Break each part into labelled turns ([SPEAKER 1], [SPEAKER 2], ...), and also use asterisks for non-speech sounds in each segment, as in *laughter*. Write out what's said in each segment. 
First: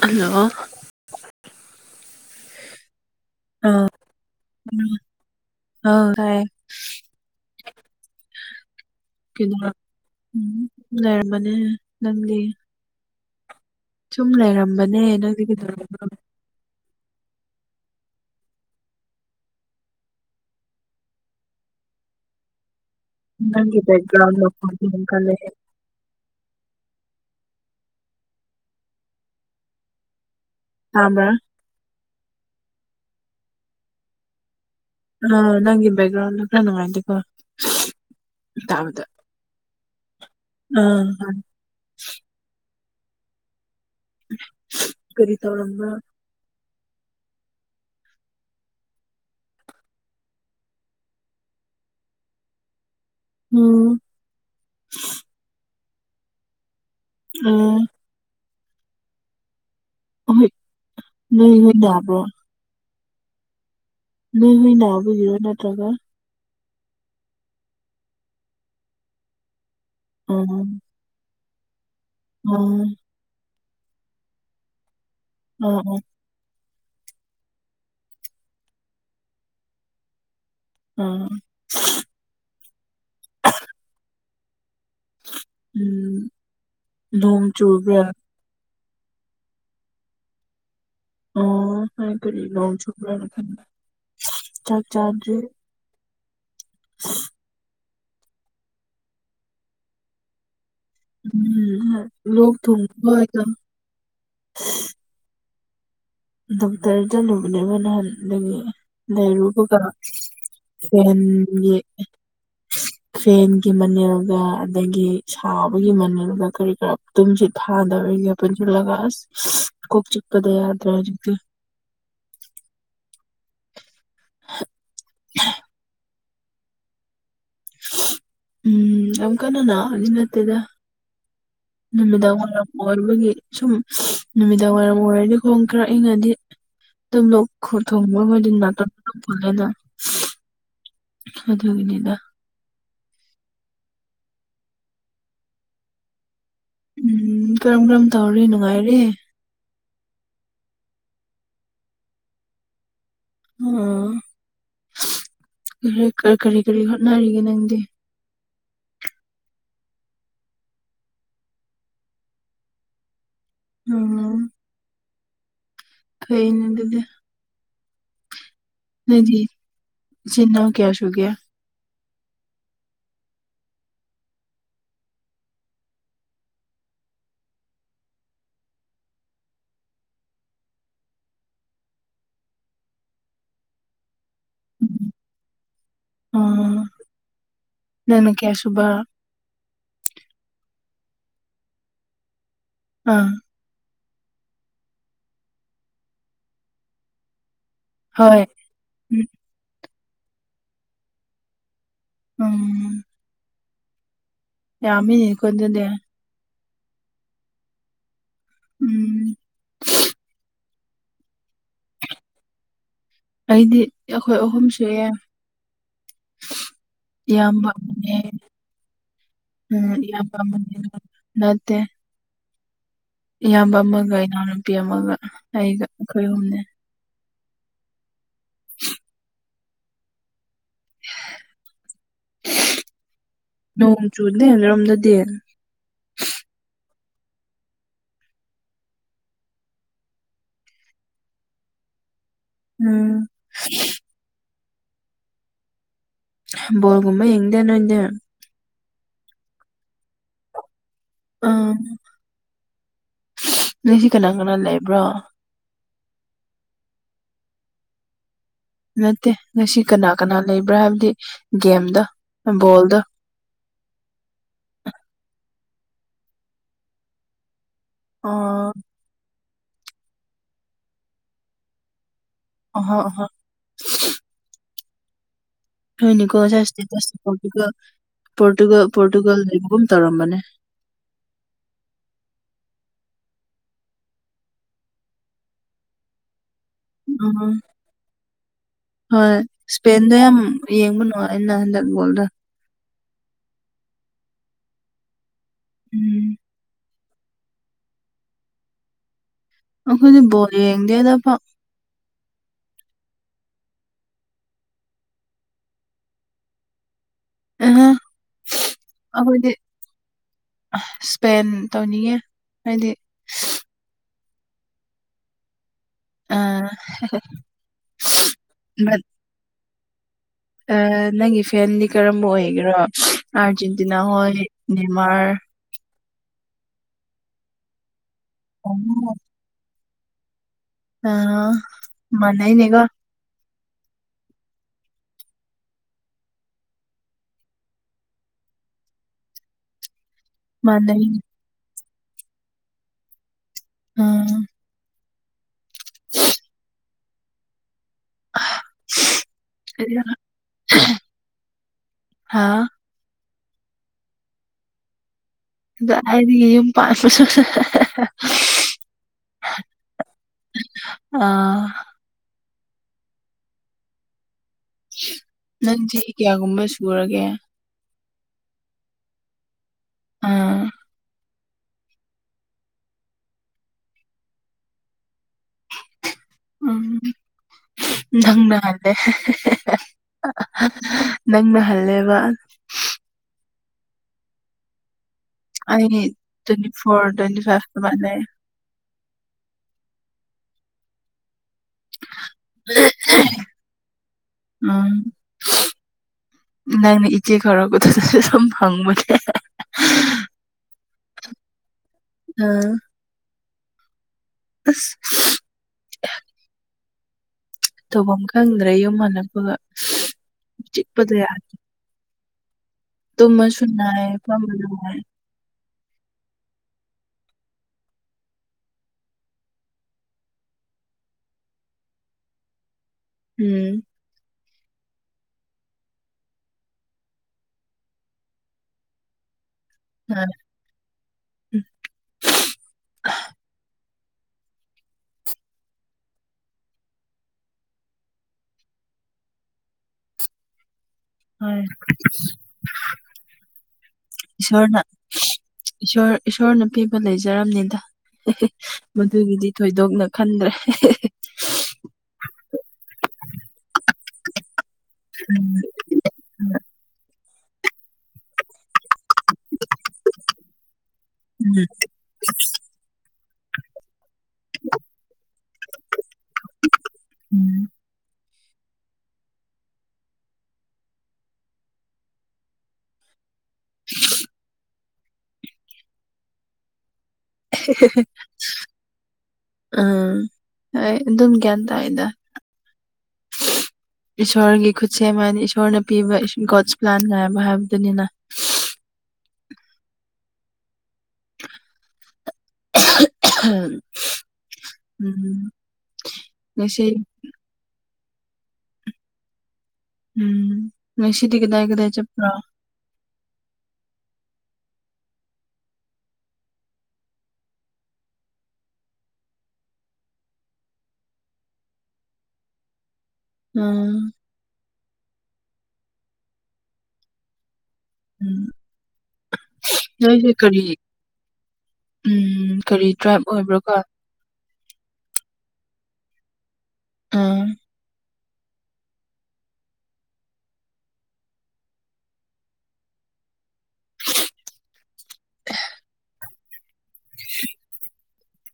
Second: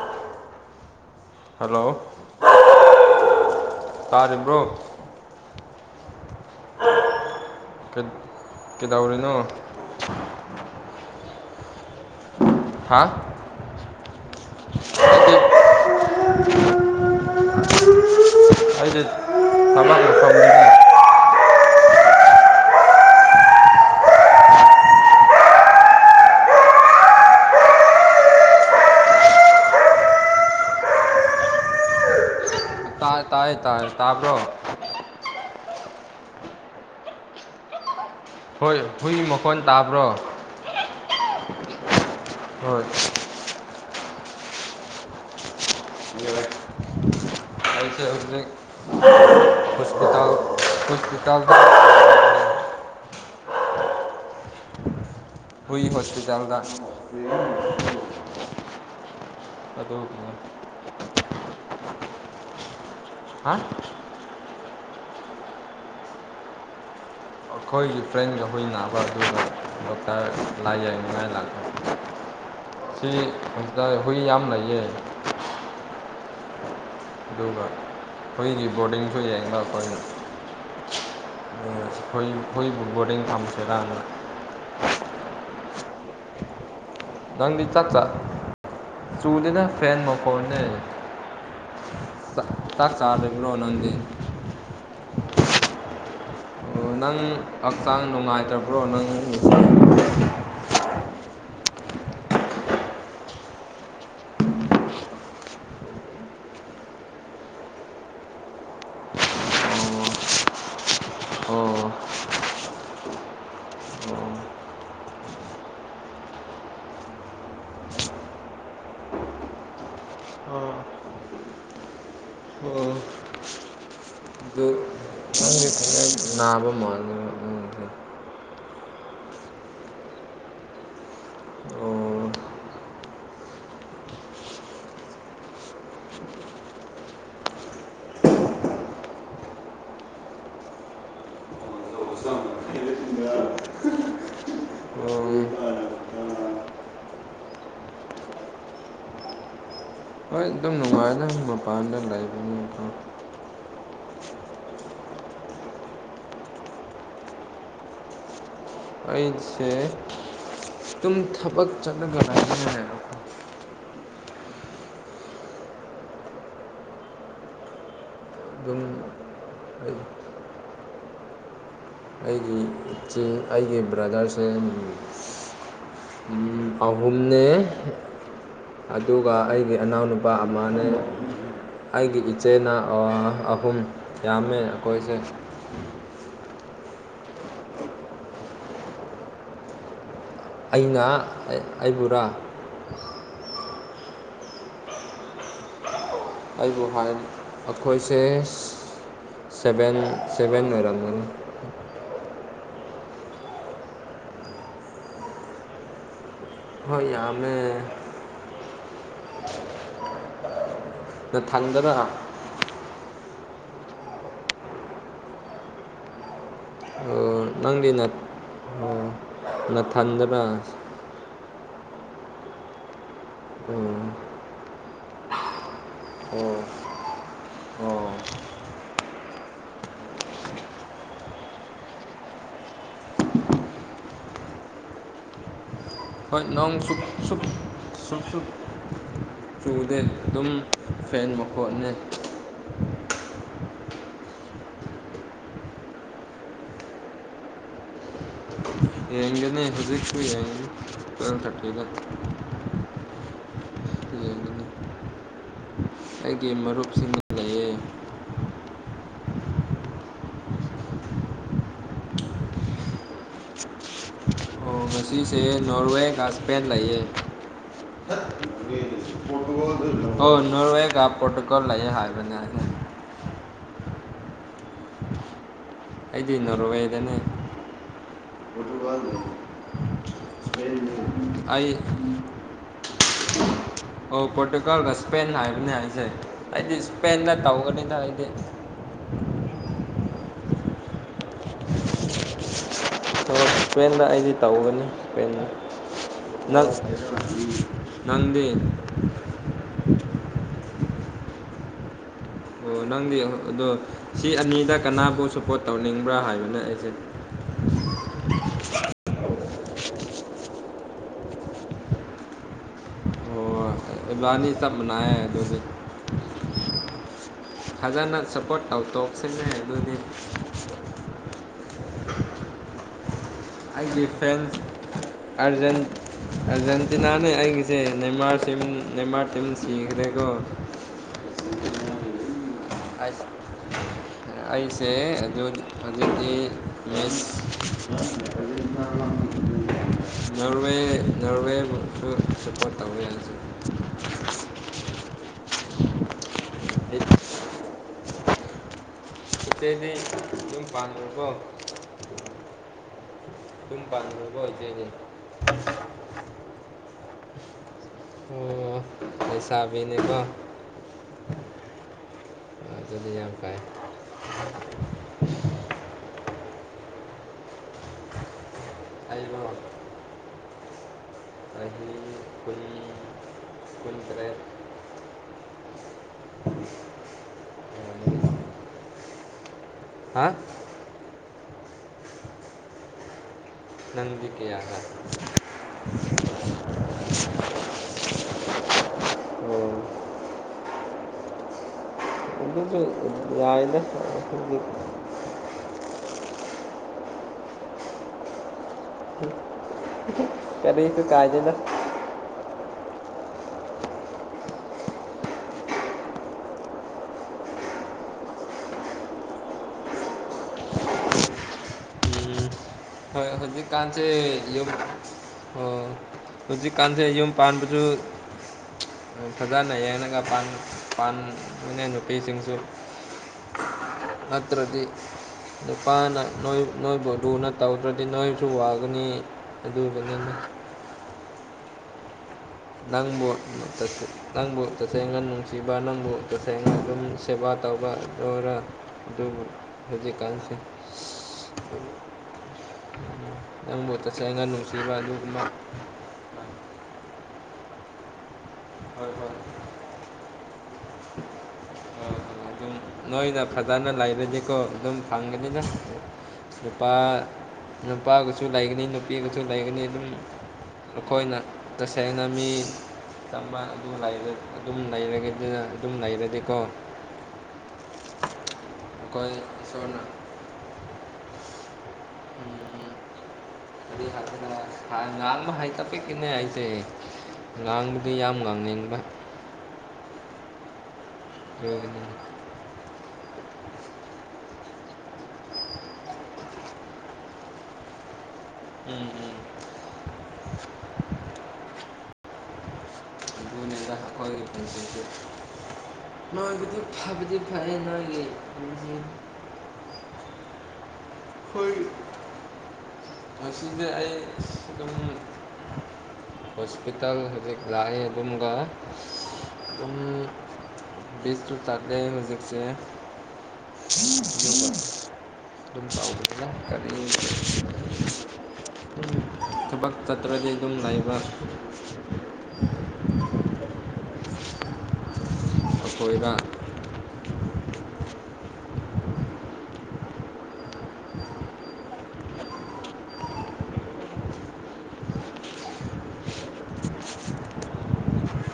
[SPEAKER 1] hello
[SPEAKER 2] hello
[SPEAKER 1] ꯑꯥ
[SPEAKER 2] ꯇꯥꯔꯤꯕ꯭ꯔꯣ
[SPEAKER 1] ꯑꯥ ꯇꯥꯏꯌꯦ
[SPEAKER 2] *inaudible* ꯀꯩꯗꯧꯔꯤꯅꯣ
[SPEAKER 1] ꯀꯗ ꯎꯝ ꯂꯩꯔꯝꯕꯅꯦ ꯅꯪꯒꯤ
[SPEAKER 2] ꯍꯥ
[SPEAKER 1] ꯁꯨꯝ ꯂꯩꯔꯝꯕꯅꯦ
[SPEAKER 2] ꯑꯩꯗꯤ
[SPEAKER 1] ꯅꯪꯒꯤꯗ
[SPEAKER 2] ꯑ ꯊꯃꯒ ꯐꯒꯤ
[SPEAKER 1] *unintelligible* ꯅꯪꯒꯤ ꯇꯈ ꯂ ꯀ ꯂꯩ ꯍꯥ ꯃ
[SPEAKER 2] ꯇꯥꯏ ꯇꯥꯏꯌꯦ ꯇꯥꯏ ꯇꯥꯕ꯭ꯔꯣ
[SPEAKER 1] ꯑ ꯅꯪꯒꯤ ꯕꯒ꯭ꯔꯥꯎꯟ ꯂ ꯈ꯭ꯔ ꯅꯅꯨꯡꯉꯥꯏꯗꯦꯀꯣ
[SPEAKER 2] ꯍꯣꯏ
[SPEAKER 1] ꯇꯥꯃꯗ
[SPEAKER 2] ꯍꯨꯏ ꯃꯈꯣꯟ ꯇꯥꯕ꯭ꯔꯣ
[SPEAKER 1] ꯎꯝ
[SPEAKER 2] ꯍꯣꯏ
[SPEAKER 1] ꯀꯔꯤ ꯇꯧꯔꯝ
[SPEAKER 2] ꯍ
[SPEAKER 1] *unintelligible*
[SPEAKER 2] ꯑꯁꯦ ꯍꯧꯒꯦ ꯍꯁꯄꯤꯇꯥꯜ ꯀꯇꯗ
[SPEAKER 1] ꯎꯝ
[SPEAKER 2] ꯍꯣꯢ ꯍꯣꯁꯄꯤꯇꯥꯜꯗ
[SPEAKER 1] ꯑꯥ
[SPEAKER 2] ꯑ
[SPEAKER 1] ꯅ ꯍ ꯌꯥꯕ꯭ꯔꯣ
[SPEAKER 2] ꯍꯥ
[SPEAKER 1] ꯍꯣꯏꯅꯅꯥꯕꯒꯤꯅ ꯇꯒ
[SPEAKER 2] ꯑꯩꯈꯣꯏꯒꯤ ꯐ꯭ꯔꯦꯟꯒ ꯍꯨꯏ ꯅꯥꯕ ꯑꯗꯨ ꯗꯣꯛꯇ
[SPEAKER 1] ꯑꯥ
[SPEAKER 2] ꯂꯥꯏ ꯌꯥꯏꯅꯤꯡꯉꯥꯏ ꯂꯥꯛ
[SPEAKER 1] ꯑꯥ
[SPEAKER 2] ꯁꯤ ꯍꯧꯖꯤꯇꯥ ꯍꯨꯏ ꯌꯥꯝ ꯂꯩꯌꯦ
[SPEAKER 1] ꯎ ꯎꯝ
[SPEAKER 2] ꯑꯗꯨꯒ ꯑꯩꯈꯣꯏꯒꯤ ꯕꯣꯔꯗꯤꯡꯁꯨ ꯌꯦꯡꯕ ꯑꯩꯈꯣꯏꯅ
[SPEAKER 1] ꯑꯥ
[SPEAKER 2] ꯈꯣꯏ ꯑꯩꯈꯣꯏ ꯕꯗꯤ ꯀꯝ ꯆꯔꯅ
[SPEAKER 1] ꯎꯝ ꯅꯣꯡ ꯆꯨꯕ꯭ꯔ
[SPEAKER 2] ꯆꯨꯗꯨꯅ ꯐꯦꯟ ꯃꯈꯣꯟꯅꯤ
[SPEAKER 1] ꯑ ꯍ ꯀꯔꯤ ꯂꯥꯎ ꯆꯔ
[SPEAKER 2] ꯆꯥꯗ꯭ꯔꯤꯕ꯭ꯔꯣ ꯅꯪꯗꯤ
[SPEAKER 1] ꯆꯥꯛ ꯆꯥꯖ
[SPEAKER 2] ꯑ ꯅꯪ ꯍꯛꯆꯥꯡ ꯅꯨꯡꯉꯥꯏꯇꯕ꯭ꯔꯣ ꯅꯪ
[SPEAKER 1] ꯎꯝ ꯂꯣꯛ ꯊꯨꯡ ꯀ ꯗꯣꯛꯇꯔ ꯆꯂꯨꯕꯅꯦꯕ ꯅꯍꯥꯟꯗꯒꯤ ꯂꯩꯔꯨꯕꯒ ꯍ
[SPEAKER 2] ꯑꯣ
[SPEAKER 1] ꯐ꯭ꯔꯦꯟꯒꯤ ꯃꯅꯦꯜꯒ ꯑꯗꯒꯤ ꯁꯥꯕꯒꯤ ꯃꯅꯦꯜꯒ ꯀꯔꯤ ꯀꯔꯥ ꯇꯨꯝꯁꯤ ꯌꯥꯗꯕꯦ ꯄꯨ ꯆꯂꯒꯥꯁ ꯈꯨ ꯆꯤꯛꯄꯗ
[SPEAKER 2] ꯑꯣ ꯑꯣ
[SPEAKER 1] ꯌꯥꯗ꯭ꯔꯦ ꯍꯧꯖꯤ ꯀ
[SPEAKER 2] ꯑꯗꯨ ꯅꯪꯗꯤ ꯐꯖ ꯅꯥꯕ ꯃꯥꯂ
[SPEAKER 1] ꯎꯝ ꯑꯣꯪꯀꯅ ꯅꯅꯥ ꯏꯅꯇꯗ
[SPEAKER 2] ꯑꯣ
[SPEAKER 1] ꯅꯨꯃꯤꯗꯥꯡ ꯋꯥꯏꯔꯝ ꯑꯣꯏꯕꯒꯤ ꯁꯨꯝ ꯅꯨꯃꯤꯗꯥꯡ ꯋꯥꯏꯔꯝ ꯑꯣꯏꯔꯗꯤ ꯈꯣꯡ ꯈꯔꯛꯏꯉꯗꯤ ꯑꯗꯨ ꯂ ꯈꯨ ꯊꯣꯡꯕ ꯃꯣꯏ ꯅꯥꯇꯣꯟ ꯐꯂꯦꯅ
[SPEAKER 2] *unintelligible*
[SPEAKER 1] ꯎꯝ ꯀꯔꯝ ꯀꯔꯝ ꯇꯧꯔꯤ ꯅꯨꯡꯉꯥꯏꯔꯤ
[SPEAKER 2] ꯅꯨꯡꯉꯥꯏꯅ ꯃꯄꯥꯟꯗ ꯂꯩꯕꯅꯤ
[SPEAKER 1] ꯑꯣ ꯀꯔꯤ ꯀꯔꯤ ꯍꯣꯠꯅꯔꯤꯒꯦ ꯅꯪꯗꯤ
[SPEAKER 2] ꯑꯩꯁ ꯑꯗꯨꯝ ꯊꯕꯛ ꯆꯠꯅꯒꯅꯤꯅꯦꯕ
[SPEAKER 1] ꯀꯩꯅꯦ ꯑꯗꯨꯗꯤ
[SPEAKER 2] ꯑꯗꯨꯝ
[SPEAKER 1] ꯅꯗꯤ
[SPEAKER 2] ꯑꯩ
[SPEAKER 1] ꯁꯤꯟꯅ ꯀꯌꯥꯁꯨꯨꯒꯦ
[SPEAKER 2] ꯑꯩꯒꯤ ꯏꯆꯦ ꯑꯩꯒꯤ ꯕ꯭ꯔꯗꯔꯁꯦ ꯑꯍꯨꯝꯅ ꯑꯗꯨꯒ ꯑꯩꯒꯤ ꯏꯅꯥꯎꯅꯨꯄꯥ ꯑꯃꯅꯦ ꯑꯩꯒꯤ ꯏꯆꯦꯅ ꯑꯍꯨꯝ ꯌꯥꯝꯃꯦ ꯑꯩꯈꯣꯏꯁꯦ
[SPEAKER 1] ꯎ ꯅꯅ ꯀꯦꯌꯥꯁꯨꯕ
[SPEAKER 2] ꯑꯩꯅ ꯑꯩꯕꯨꯔꯥ
[SPEAKER 1] ꯑꯥ
[SPEAKER 2] ꯑꯩꯕꯨ ꯍꯥꯏ ꯑꯩꯈꯣꯏꯁꯦ
[SPEAKER 1] ꯍꯣꯏ
[SPEAKER 2] ꯁꯚꯦꯟ ꯁꯤꯕꯟꯅꯔ
[SPEAKER 1] ꯎꯝ ꯌꯥꯃꯤꯅꯤꯀꯣꯟꯗꯗꯦ
[SPEAKER 2] ꯍꯣꯏꯃꯦ
[SPEAKER 1] ꯎꯝ
[SPEAKER 2] ꯅ ꯊꯪꯗꯅ
[SPEAKER 1] ꯑꯩꯗꯤ ꯑꯩꯈꯣꯏ ꯑꯍꯨꯝ ꯁꯨꯑ
[SPEAKER 2] ꯑꯣ ꯅꯪꯗꯤ ꯅ
[SPEAKER 1] ꯌꯥꯝꯌꯥꯝꯕꯅꯦ
[SPEAKER 2] ꯑꯣ
[SPEAKER 1] ꯎꯝ ꯌꯥꯝꯕ
[SPEAKER 2] ꯅꯊꯟꯗꯔ
[SPEAKER 1] ꯅꯠꯇꯦ ꯏꯌꯥꯝꯕ
[SPEAKER 2] ꯎꯝ
[SPEAKER 1] ꯑꯃꯒ ꯏꯅꯥꯎꯅꯨꯄꯤ ꯑꯃꯒ ꯑꯩꯒ ꯑꯩꯈꯣꯏ
[SPEAKER 2] ꯑꯣ
[SPEAKER 1] ꯑꯍꯨꯝꯅꯤ
[SPEAKER 2] ꯑꯣ
[SPEAKER 1] *unintelligible* ꯅꯣꯡ ꯆꯨꯗꯗꯔꯣꯝꯗ ꯗꯦꯜ
[SPEAKER 2] ꯍꯣꯏ ꯅꯣꯡ ꯁꯨꯛ ꯁꯨꯛ ꯁꯨꯛ ꯁꯨꯛ ꯆꯨꯗꯦ ꯑꯗꯨꯝ ꯐꯦꯟ ꯃꯈꯣꯠꯅ
[SPEAKER 1] ꯎꯝ ꯣꯜꯒꯨꯝꯃ ꯌꯦꯡꯗꯅ ꯏꯗ
[SPEAKER 2] ꯌꯦꯡꯒꯅꯦ ꯍꯧꯖꯤꯛꯁꯨ ꯌꯥꯏ
[SPEAKER 1] ꯑꯥ ꯅꯣꯏꯁꯤ ꯀꯅꯥ ꯀꯅꯥ
[SPEAKER 2] ꯌꯦꯡꯒꯅꯤ
[SPEAKER 1] ꯂꯩꯕ꯭ꯔꯣ
[SPEAKER 2] ꯑꯩꯒꯤ ꯃꯔꯨꯞꯁꯤꯡꯅ ꯂꯩꯌꯦ
[SPEAKER 1] ꯅꯠꯇꯦ ꯉꯁꯤ ꯀꯅꯥ ꯀꯅꯥ ꯂꯩꯕ꯭ꯔꯥ ꯍꯥꯏꯕꯗꯤ ꯒꯦꯝꯗ ꯕꯣꯜꯗ
[SPEAKER 2] ꯑꯣ ꯉꯁꯤꯁꯤ ꯅꯔꯋꯦ ꯀ ꯏꯁꯄꯦꯟ ꯂꯩꯦ
[SPEAKER 1] ꯑ
[SPEAKER 2] ꯑꯣ ꯅꯣꯣꯔꯋꯦ ꯀ ꯄꯣꯇꯣꯀꯣꯜ ꯂꯩ ꯍꯥꯏꯔꯕꯅꯦ
[SPEAKER 1] ꯑꯍꯣ ꯑꯍꯣ ꯍꯣꯏꯅꯤꯀꯣ ꯁꯁꯇꯦ ꯁꯇ ꯄꯇꯀꯣ
[SPEAKER 2] ꯐꯨꯠꯕꯜ ꯑꯩ ꯑꯣ ꯄꯣꯇꯨꯒꯜꯒ ꯁꯄꯦꯦꯟ ꯍꯥꯏꯕꯅꯤ ꯍꯥꯏꯁꯦ ꯍꯥꯏꯗꯤ ꯏꯁꯄꯦꯟꯗ
[SPEAKER 1] ꯎꯝ
[SPEAKER 2] ꯇꯧꯒꯅꯤꯅ ꯍꯥꯏꯗꯤ
[SPEAKER 1] ꯏꯁꯄꯦꯟꯗ ꯌꯥꯝ ꯌꯦꯡꯕꯅꯣ ꯑꯩꯅ ꯍꯟꯗꯛ ꯣꯜꯗ
[SPEAKER 2] ꯍ ꯇ꯭ꯔꯦꯟꯗ ꯑꯩꯗꯤ ꯇꯧꯒꯅꯤ ꯇ꯭ꯔꯦꯟꯗ
[SPEAKER 1] ꯎꯝ
[SPEAKER 2] ꯅꯪ ꯅꯗꯤ
[SPEAKER 1] ꯑꯩꯈꯣꯏꯗꯤ ꯕꯣꯜ ꯌꯦꯡꯗꯦꯗ ꯐꯛ
[SPEAKER 2] ꯑꯣ ꯅꯪꯗꯤ ꯑꯗꯣ ꯁꯤ ꯑꯅꯤꯗ ꯀꯅꯥꯕꯨ ꯁꯄꯣꯔꯠ ꯇꯧꯅꯤꯡꯕ꯭ꯔꯥ ꯍꯥꯏꯕꯅ‌ꯦ ꯑꯩꯁꯦ
[SPEAKER 1] ꯑꯍ ꯑꯈꯣꯏꯗꯤ ꯑꯥ ꯏꯁꯄꯦꯟ ꯇꯧꯅꯤꯡꯉꯦ ꯍꯥꯏꯗꯤ
[SPEAKER 2] ꯏꯝꯔꯅꯤ ꯆꯞ ꯃꯅꯥꯏ ꯍꯥꯏꯗꯨꯁ
[SPEAKER 1] ꯑ
[SPEAKER 2] ꯐꯖꯅ ꯁꯞꯄꯣꯔꯠ ꯇꯧ
[SPEAKER 1] ꯕꯠ
[SPEAKER 2] ꯇꯣꯛꯁꯤꯅꯦ ꯑꯗꯨꯗꯤ
[SPEAKER 1] ꯑ ꯅꯪꯒꯤ ꯐꯦꯟꯗꯤ ꯀꯔꯝꯕ ꯑꯣꯏꯒꯦꯔꯣ ꯑꯥꯔꯖꯦꯟꯇꯤꯅꯥ
[SPEAKER 2] ꯑꯩꯒꯤ
[SPEAKER 1] ꯍꯣꯏ
[SPEAKER 2] ꯐꯦꯟꯁ
[SPEAKER 1] ꯗꯦꯟꯃꯥꯔ
[SPEAKER 2] ꯑꯥꯔꯖꯦꯟ ꯑꯥꯔꯖꯦꯟꯇꯤꯅꯥꯅꯦ ꯑꯩꯒꯤꯁꯦ ꯅꯦꯃꯥꯔ ꯇꯤꯝ ꯅꯦꯃꯥꯔ ꯇꯤꯝ ꯁꯤꯈ꯭ꯔꯦꯀꯣ
[SPEAKER 1] ꯑ ꯃꯅꯅꯦ
[SPEAKER 2] ꯑ ꯑꯩꯁꯦ ꯍꯧꯖꯤꯛꯇꯤ ꯃꯦ ꯀ꯭ꯂ
[SPEAKER 1] *unintelligible*
[SPEAKER 2] ꯅꯣꯔꯋꯦ
[SPEAKER 1] ꯃꯥꯟꯅꯩ
[SPEAKER 2] ꯅꯣꯔꯋꯦꯃꯨꯁꯨ ꯁꯄꯣꯔꯠ ꯇꯧꯋꯦ ꯍꯥꯏꯁꯦ
[SPEAKER 1] ꯑꯥ *unintelligible*
[SPEAKER 2] ꯑꯇꯩꯗꯤ ꯌꯨꯝ ꯄꯥꯟꯈ꯭ꯔꯦꯀꯣ
[SPEAKER 1] ꯍꯥ
[SPEAKER 2] ꯑꯗꯨꯝ ꯄꯥꯟꯗꯕ *inaudible* ꯖꯦꯅꯦ
[SPEAKER 1] ꯑꯗ‌ꯣ ꯑꯩꯗꯤ ꯌꯨꯝ ꯄꯥꯟꯗꯔꯁꯨ *unintelligible*
[SPEAKER 2] ꯀꯂꯩꯕ *unintelligible* ꯑꯗꯨꯗꯤ ꯌꯥꯝ ꯀꯥꯏ
[SPEAKER 1] ꯅꯪ ꯆꯍꯤ ꯀꯌꯥꯒꯨꯝꯕ ꯁꯨꯔꯒꯦ
[SPEAKER 2] ꯑꯩꯕꯨꯔ‌ *unintelligible*
[SPEAKER 1] ꯑꯥ
[SPEAKER 2] ꯀꯨꯟꯇꯔꯦꯠ
[SPEAKER 1] ꯎꯝ ꯅꯪꯅ ꯍꯜꯂ‌ꯦ
[SPEAKER 2] ꯍꯥ
[SPEAKER 1] ꯅꯪꯅ ꯍꯜꯂꯦꯕ
[SPEAKER 2] ꯀꯌꯥꯔ
[SPEAKER 1] ꯑꯩ ꯇ꯭ꯋꯦꯟꯇꯤ ꯐꯣꯔ ꯇ꯭ꯋꯦꯟꯇꯤ ꯐꯥꯏꯚ ꯗꯨꯃꯥꯏ ꯂꯩ
[SPEAKER 2] ꯑꯣ
[SPEAKER 1] *unintelligible*
[SPEAKER 2] ꯋꯥꯏꯗꯥ *unintelligible*
[SPEAKER 1] ꯎꯝ ꯅꯪꯅ ꯏꯆꯦ ꯀꯧꯔꯛꯀ *unintelligible*
[SPEAKER 2] *unintelligible* ꯀꯔꯤ ꯇꯨ ꯀꯥꯏꯗꯩꯅ‌ꯣ *unintelligible*
[SPEAKER 1] ꯑꯥ ꯑꯁ *unintelligible* ꯇꯧꯐꯝ ꯈꯪꯗ꯭ꯔꯦ ꯌꯨꯝ ꯍꯜꯂꯛꯄꯒ *unintelligible* ꯆꯤꯛꯄꯗꯣ ꯌꯥꯗ꯭ꯔꯦ
[SPEAKER 2] ꯎꯝ ꯍꯣꯏ ꯍꯧꯖꯤꯛꯀꯥꯟꯁꯦ
[SPEAKER 1] ꯐꯝꯕꯗ
[SPEAKER 2] ꯌꯨꯝ
[SPEAKER 1] ꯅꯥꯏ
[SPEAKER 2] ꯑꯣ ꯍꯧꯖꯤꯛꯀꯥꯟꯁꯦ ꯌꯨꯝ ꯄꯥꯟꯕꯖꯨ ꯐꯖꯅ ꯌꯦꯡꯉꯒ ꯄꯥꯟ ꯄꯥꯟ ꯑꯣꯏꯅ ꯅꯨꯄꯤꯁꯤꯡꯁꯨ
[SPEAKER 1] ꯎꯝ
[SPEAKER 2] ꯅꯠꯇ꯭ꯔꯗꯤ ꯅꯨꯄꯥꯅ ꯅꯣꯏ ꯅ‌ꯣꯏꯕꯨ ꯂꯨꯅ ꯇꯧ ꯗꯔꯗꯤ ꯅꯣꯏꯁꯨ ꯋꯥꯒꯅꯤ
[SPEAKER 1] ꯍꯣꯏ
[SPEAKER 2] ꯑꯗꯨꯒꯅꯤꯅ ꯅꯪꯕꯨ ꯇꯁ‌ꯦꯡ ꯅꯪꯕꯨ ꯇꯁꯦꯡꯅ ꯅꯨꯡꯁꯤꯕ ꯅꯪꯕꯨ ꯇꯁꯦꯡꯅ ꯑꯗꯨꯝ ꯁꯦꯕꯥ ꯇꯧꯕ ꯗꯣꯏꯔ ꯑꯗꯨꯕꯨ ꯍꯧꯖꯤꯛꯀꯥꯟꯁꯦ
[SPEAKER 1] ꯍꯣꯏ
[SPEAKER 2] ꯅꯪꯕꯨ ꯆꯠꯁ‌ꯦꯡꯅ
[SPEAKER 1] ꯏꯁꯣꯔꯅ
[SPEAKER 2] ꯅꯨꯡꯁꯤꯕ ꯑꯗꯨꯒꯨꯝꯕ
[SPEAKER 1] ꯖꯔꯝꯅꯤꯗ ꯍ‌ꯦꯍ‌ꯦ
[SPEAKER 2] ꯍꯣꯏ ꯍꯣꯏ
[SPEAKER 1] ꯃꯗꯨꯒꯤꯗꯤ ꯊꯣꯏꯗꯣꯛꯅ ꯈꯟꯗ꯭ꯔꯦ *unintelligible*
[SPEAKER 2] ꯅ‌ꯣꯏ ꯅꯣꯏꯅ ꯐꯖꯥꯅ ꯂꯥꯏ ꯍꯥꯏꯕꯗꯤꯀꯣ ꯑꯗꯨꯝ
[SPEAKER 1] ꯎꯝ
[SPEAKER 2] ꯐꯪꯒꯅꯤꯗ ꯅꯨꯄꯥ ꯅꯨꯄꯥꯒꯁꯨ ꯂꯩꯒꯅꯤ ꯅꯨ ꯄꯤꯕꯁꯨ ꯂꯩꯒꯅꯤ ꯑꯗꯨꯝ ꯑꯩꯈꯣꯏꯅ
[SPEAKER 1] ꯎꯝ
[SPEAKER 2] ꯇꯁꯦꯡꯅ ꯃꯤ ꯆꯝꯕ ꯑꯗꯨ ꯑꯗꯨꯝ ꯂꯩꯔꯒꯦ ꯑꯗꯨꯝ ꯂꯩꯔꯗꯤꯀꯣ
[SPEAKER 1] ꯎꯝ
[SPEAKER 2] ꯑꯈꯣꯏ ꯑꯆꯣꯟꯅ ꯎꯝꯝ *unintelligible* ꯉꯥꯡꯕꯗꯤ ꯌꯥꯝ ꯉꯥꯡꯅꯤꯡꯕ
[SPEAKER 1] ꯎꯝ ꯑꯗꯨ ꯑꯗꯨꯝ ꯒ꯭ꯌꯥꯟ
[SPEAKER 2] ꯑꯗꯨꯒꯤꯅꯤ
[SPEAKER 1] ꯇꯥꯏꯗ ꯏꯁꯣꯔꯒꯤ ꯈꯨꯠꯁꯦꯝ ꯍꯥꯏꯅ ꯏꯁꯣꯔꯅ ꯄꯤꯕ ꯏꯁ ꯒꯣꯗꯁ ꯄ꯭ꯂꯥꯟ ꯒ ꯌꯥꯝ ꯍꯥꯏꯕꯗꯨꯅꯤꯅ
[SPEAKER 2] ꯎꯝ ꯎꯝ *unintelligible* ꯑꯗꯨꯅꯤꯗ ꯑꯩꯈꯣꯏꯒꯤ ꯄꯨꯟꯁꯤꯁ‌ꯦ
[SPEAKER 1] ꯎꯝ
[SPEAKER 2] ꯅꯣꯏꯕꯨꯗꯤ
[SPEAKER 1] ꯉꯁꯤ
[SPEAKER 2] ꯐꯕꯗꯤ ꯐꯩ ꯅꯣꯏ ꯒꯤ ꯄꯨꯟꯁꯤ *unintelligible*
[SPEAKER 1] ꯎꯝ ꯉꯁꯤꯗꯤ ꯀꯗꯥꯏ
[SPEAKER 2] ꯍꯣꯏ
[SPEAKER 1] ꯀꯗꯥꯏ ꯆꯠꯄ꯭ꯔ
[SPEAKER 2] ꯉꯁꯤꯁꯦ ꯑꯩ ꯑꯁ ꯑꯗꯨꯝ ꯍꯣꯁꯄꯤꯇꯥꯜ ꯍꯧꯖꯤꯛ ꯂꯥꯛꯏ ꯑꯗꯨꯝꯒ ꯑꯗꯨꯝ ꯕꯤꯁꯁꯨꯨ ꯆꯥꯛꯂꯦ ꯍꯧꯖꯤꯛꯁꯦ
[SPEAKER 1] ꯎꯝ
[SPEAKER 2] ꯑꯗꯨꯒ ꯑꯗꯨꯝ ꯇꯕꯅꯤꯅ ꯑ
[SPEAKER 1] ꯎꯝ
[SPEAKER 2] ꯊꯕꯛ
[SPEAKER 1] ꯅꯣꯏꯁꯦ
[SPEAKER 2] ꯆꯠꯇ꯭ꯔꯗꯤ
[SPEAKER 1] ꯀꯔꯤ
[SPEAKER 2] ꯑꯗꯨꯝ ꯂꯩꯕ
[SPEAKER 1] ꯎꯝ ꯀꯔꯤ ꯗ꯭ꯔꯥꯏꯞ ꯑꯣꯏꯕ꯭ꯔꯣꯀꯣ
[SPEAKER 2] ꯑꯩꯈꯣꯏꯗ
[SPEAKER 1] ꯑꯥ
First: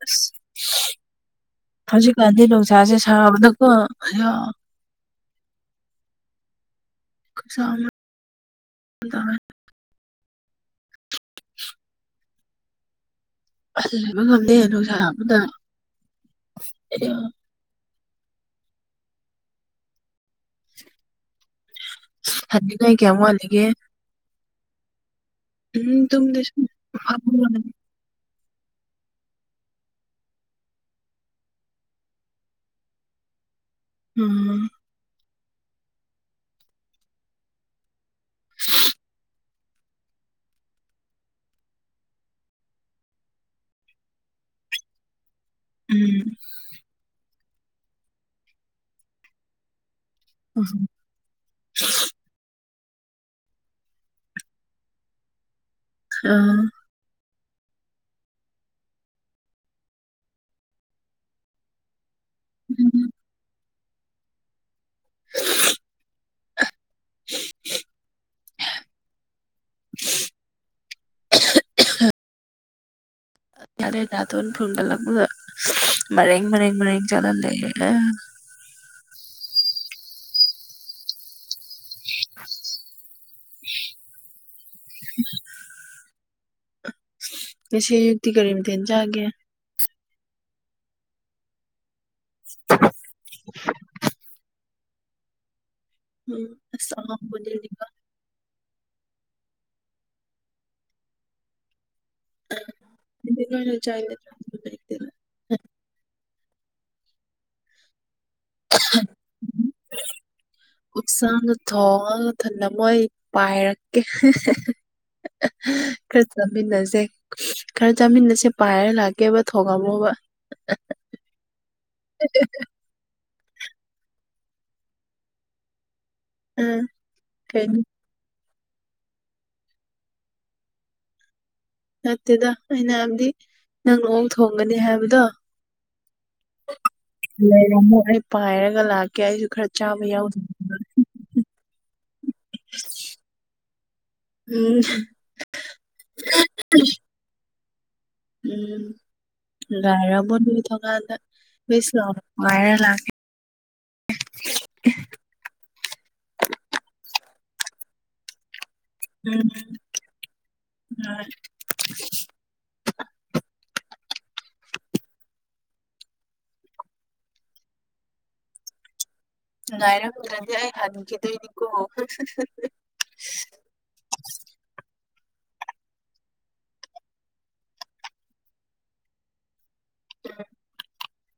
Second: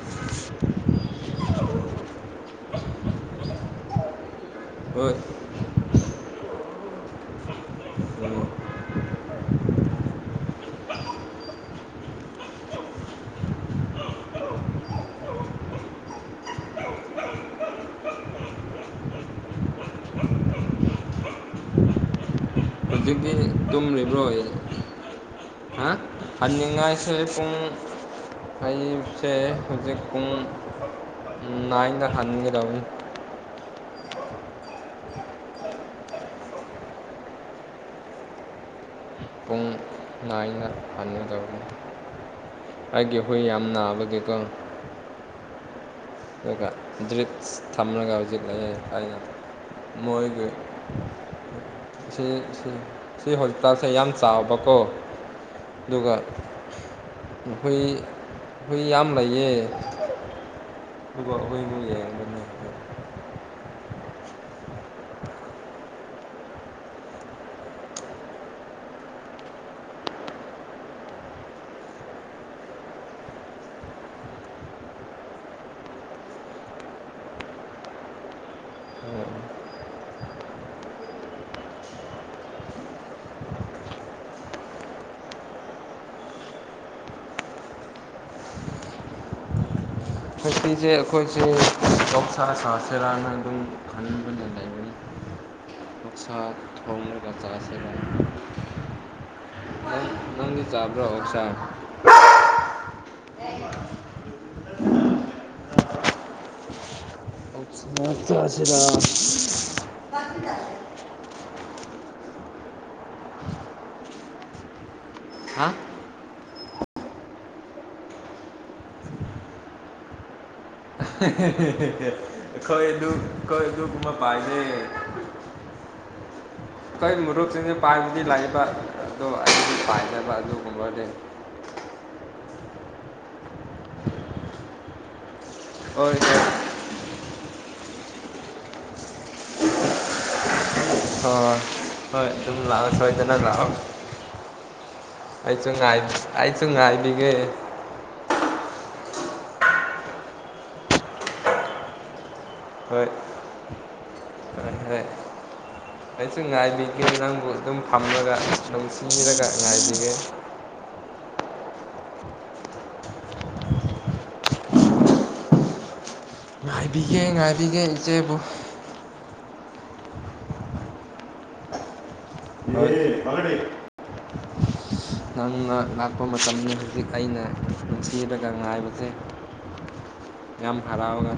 [SPEAKER 1] ꯑꯁ ꯍꯧꯖꯤꯛ ꯀꯥꯟꯗꯤ ꯅꯨꯡꯁꯤꯁꯦ ꯁꯥꯕꯅꯥꯀꫭ
[SPEAKER 2] ꯍꯣꯏ
[SPEAKER 1] ꯈꯨꯨꯁ ꯑꯃ ꯑ ꯂꯩꯕ ꯉꯝꯗꯦ ꯅꯨꯡꯁꯥ ꯑꯃꯗ ꯊꯥꯟ ꯀꯌꯥ
[SPEAKER 2] ꯍꯧꯖꯤꯛꯇꯤ
[SPEAKER 1] ꯃ
[SPEAKER 2] ꯇꯨꯝꯔꯤꯕ꯭ꯔꯣ
[SPEAKER 1] ꯎꯝ ꯇꯨꯝꯗꯤ ꯁꯨꯝ
[SPEAKER 2] ꯍꯟꯉꯥꯁꯤ ꯄꯨꯡ
[SPEAKER 1] ꯐꯝꯃꯝꯕꯅꯦ
[SPEAKER 2] ꯑꯩꯁꯦ ꯍꯧꯖꯤꯛ ꯄꯨꯡ ꯅꯥꯏꯟꯗ ꯍꯟꯒꯗꯧꯅꯤ
[SPEAKER 1] *unintelligible* ꯎꯝ *unintelligible*
[SPEAKER 2] ꯄꯨꯡ ꯅꯥꯏꯅ ꯍꯟꯒꯗꯧꯕꯅꯤ ꯑꯩꯒꯤ ꯍꯨꯏ ꯌꯥꯝ ꯅꯥꯕꯒꯤꯀꯣ ꯑꯗꯨꯒ ꯗ꯭ꯔꯤꯛꯁ ꯊꯝꯂꯒ ꯍꯧꯖꯤꯛ ꯑꯩꯅ ꯃꯣꯏꯒ ꯁꯤ ꯁꯤꯦ ꯁꯤ ꯍꯣꯁꯄꯤꯇꯥꯜꯁꯦ ꯌꯥꯝ ꯆꯥꯎꯕꯀꯣ ꯑꯗꯨꯒ
[SPEAKER 1] ꯑꯥ
[SPEAKER 2] ꯍꯨꯏ ꯍꯨꯏ ꯌꯥꯝ ꯂꯩꯌꯦ ꯗꯨꯒ ꯍꯨꯏꯗꯨ ꯌꯦꯡꯕꯅꯦ
[SPEAKER 1] ꯎꯝ *unintelligible* ꯑ *unintelligible* ꯑꯍꯨ ꯑꯍꯨ ꯌꯥꯔꯦ ꯅꯥꯇꯣꯟ ꯐꯨꯟꯒꯠ ꯂꯛꯄꯗ ꯃꯔꯔꯦꯡ ꯃꯔꯦꯡ ꯃꯔꯦꯡ ꯆꯠꯂ ꯂꯩꯔꯦ ꯑꯥ *inaudible* ꯉꯁꯤ ꯑꯌꯨꯛꯇꯤ ꯀꯔꯤ ꯃꯊꯦꯜ ꯆꯥꯒꯦ
[SPEAKER 2] ꯉꯁꯤꯁꯦ ꯑꯈꯣꯏꯁꯦ ꯑꫭꯎꯁꯥ ꯁꯥꯁꯦꯔꯥꯅ ꯗꯨꯝ ꯈꯟꯕꯅꯦ ꯂꯩꯕꯅꯦ ꯑꫭꯛꯁꯥ
[SPEAKER 1] ꯎꯝ ꯑꯁ
[SPEAKER 2] ꯊꯣꯡꯔꯒ
[SPEAKER 1] ꯑꯍꯥꯎꯕꯅꯤꯅꯦꯀꯣ
[SPEAKER 2] ꯆꯥꯁꯤꯔꯥ ꯅꯪ ꯅꯪꯗꯤ ꯆꯥꯕ꯭ꯔ ꯑꯣꯛꯁꯥ
[SPEAKER 1] *inaudible*
[SPEAKER 2] ꯝꯑꯥ
[SPEAKER 1] ꯍꯥ ꯑꯣꯛꯁꯥꯗꯣ ꯊꯣꯡꯉꯒ ꯃꯊꯟꯅ ꯃꯣꯏ ꯄꯥꯏꯔꯛꯀꯦ
[SPEAKER 2] ꯍꯥ
[SPEAKER 1] ꯈꯔ ꯆꯥꯃꯤꯟꯅꯁꯦ ꯈꯔ ꯆꯥꯃꯤꯟꯅꯁꯦ ꯄꯥꯏꯔ ꯂꯥꯛꯀꯦꯕ ꯊꯣꯡꯉꯝꯃꯣꯕ
[SPEAKER 2] ꯍꯦ ꯍꯦ ꯍꯦ ꯍꯦ ꯍꯦ ꯏꯈꯣꯏ ꯑꯗꯨ ꯑꯈꯣꯏ ꯑꯗꯨꯒꯨꯝꯕ ꯄꯥꯏꯗꯦ
[SPEAKER 1] ꯑꯥ
[SPEAKER 2] ꯀꯩ ꯃꯔꯨꯛꯆꯤꯡꯖꯦ
[SPEAKER 1] ꯀꯩꯅꯣ
[SPEAKER 2] ꯄꯥꯏꯕꯗꯤ ꯂꯥꯏ ꯑꯗꯣ ꯑꯩꯗꯤ ꯄꯥꯏꯗꯕ ꯑꯗꯨꯒꯨꯝꯕ ꯗꯤ
[SPEAKER 1] ꯅꯠꯇꯦꯗ ꯑꯩꯅ ꯍꯥꯏꯕꯗꯤ ꯅꯪꯅ ꯑꯣꯛ ꯊꯣꯡꯒꯅꯤ ꯍꯥꯏꯕꯗꯣ
[SPEAKER 2] ꯑꯣꯏ ꯀꯩ
[SPEAKER 1] ꯂꯩꯔꯝꯃꯣ ꯑꯩ ꯄꯥꯏꯔꯒ ꯂꯥꯛꯀꯦ ꯑꯩꯁꯨ ꯈꯔ ꯆꯥꯕ ꯌꯥꯎꯖꯒꯦ
[SPEAKER 2] ꯍꯣꯏ ꯍꯣꯏ ꯑꯗꯨꯝ ꯂꯥꯛꯑꯣ ꯁꯣꯏꯗꯅ ꯂꯥꯛꯑꯣ
[SPEAKER 1] ꯎꯝ
[SPEAKER 2] ꯑꯩꯆꯨ ꯉꯥꯏ ꯑꯩꯆꯨ ꯉꯥꯏꯕꯤꯒꯦ
[SPEAKER 1] ꯎꯝ ꯂꯥꯏꯔꯝꯃꯣ ꯅꯣꯏ ꯊꯣꯡꯒꯥꯜꯗ ꯍꯨꯏꯁ ꯂꯥꯎꯅ ꯥꯄꯥꯏꯔ ꯂꯥꯀꯦ
[SPEAKER 2] ꯑ ꯍꯣꯏ ꯑꯩꯁꯨ ꯉꯥꯏꯕꯤꯒꯦ ꯅꯪꯕꯨ ꯑꯗꯨꯝ ꯐꯝꯔꯒ ꯂꯧꯁꯤꯟꯕꯤꯔꯒ
[SPEAKER 1] ꯎꯝ
[SPEAKER 2] ꯉꯥꯏꯕꯤꯒꯦ
[SPEAKER 1] *inaudible*
[SPEAKER 2] ꯉꯥꯏꯕꯤꯒꯦ ꯉꯥꯏꯕꯤꯒꯦ ꯏꯆꯦꯕꯨ
[SPEAKER 1] ꯉꯥꯏꯔꯝꯗ꯭ꯔꯗꯤ ꯑꯩ ꯍꯟꯈꯤꯗꯣꯏꯅꯤꯀꯣ
[SPEAKER 2] ꯍꯂꯦ *inaudible* ꯅꯪꯅ ꯂꯥꯛꯄ ꯃꯇꯝꯅꯤ ꯍꯨꯖꯤꯛ ꯑꯩꯅ ꯅꯨꯡꯁꯤꯔꯒ ꯉꯥꯏꯕꯁꯦ ꯌꯥꯝ ꯍꯔꯥꯎꯅ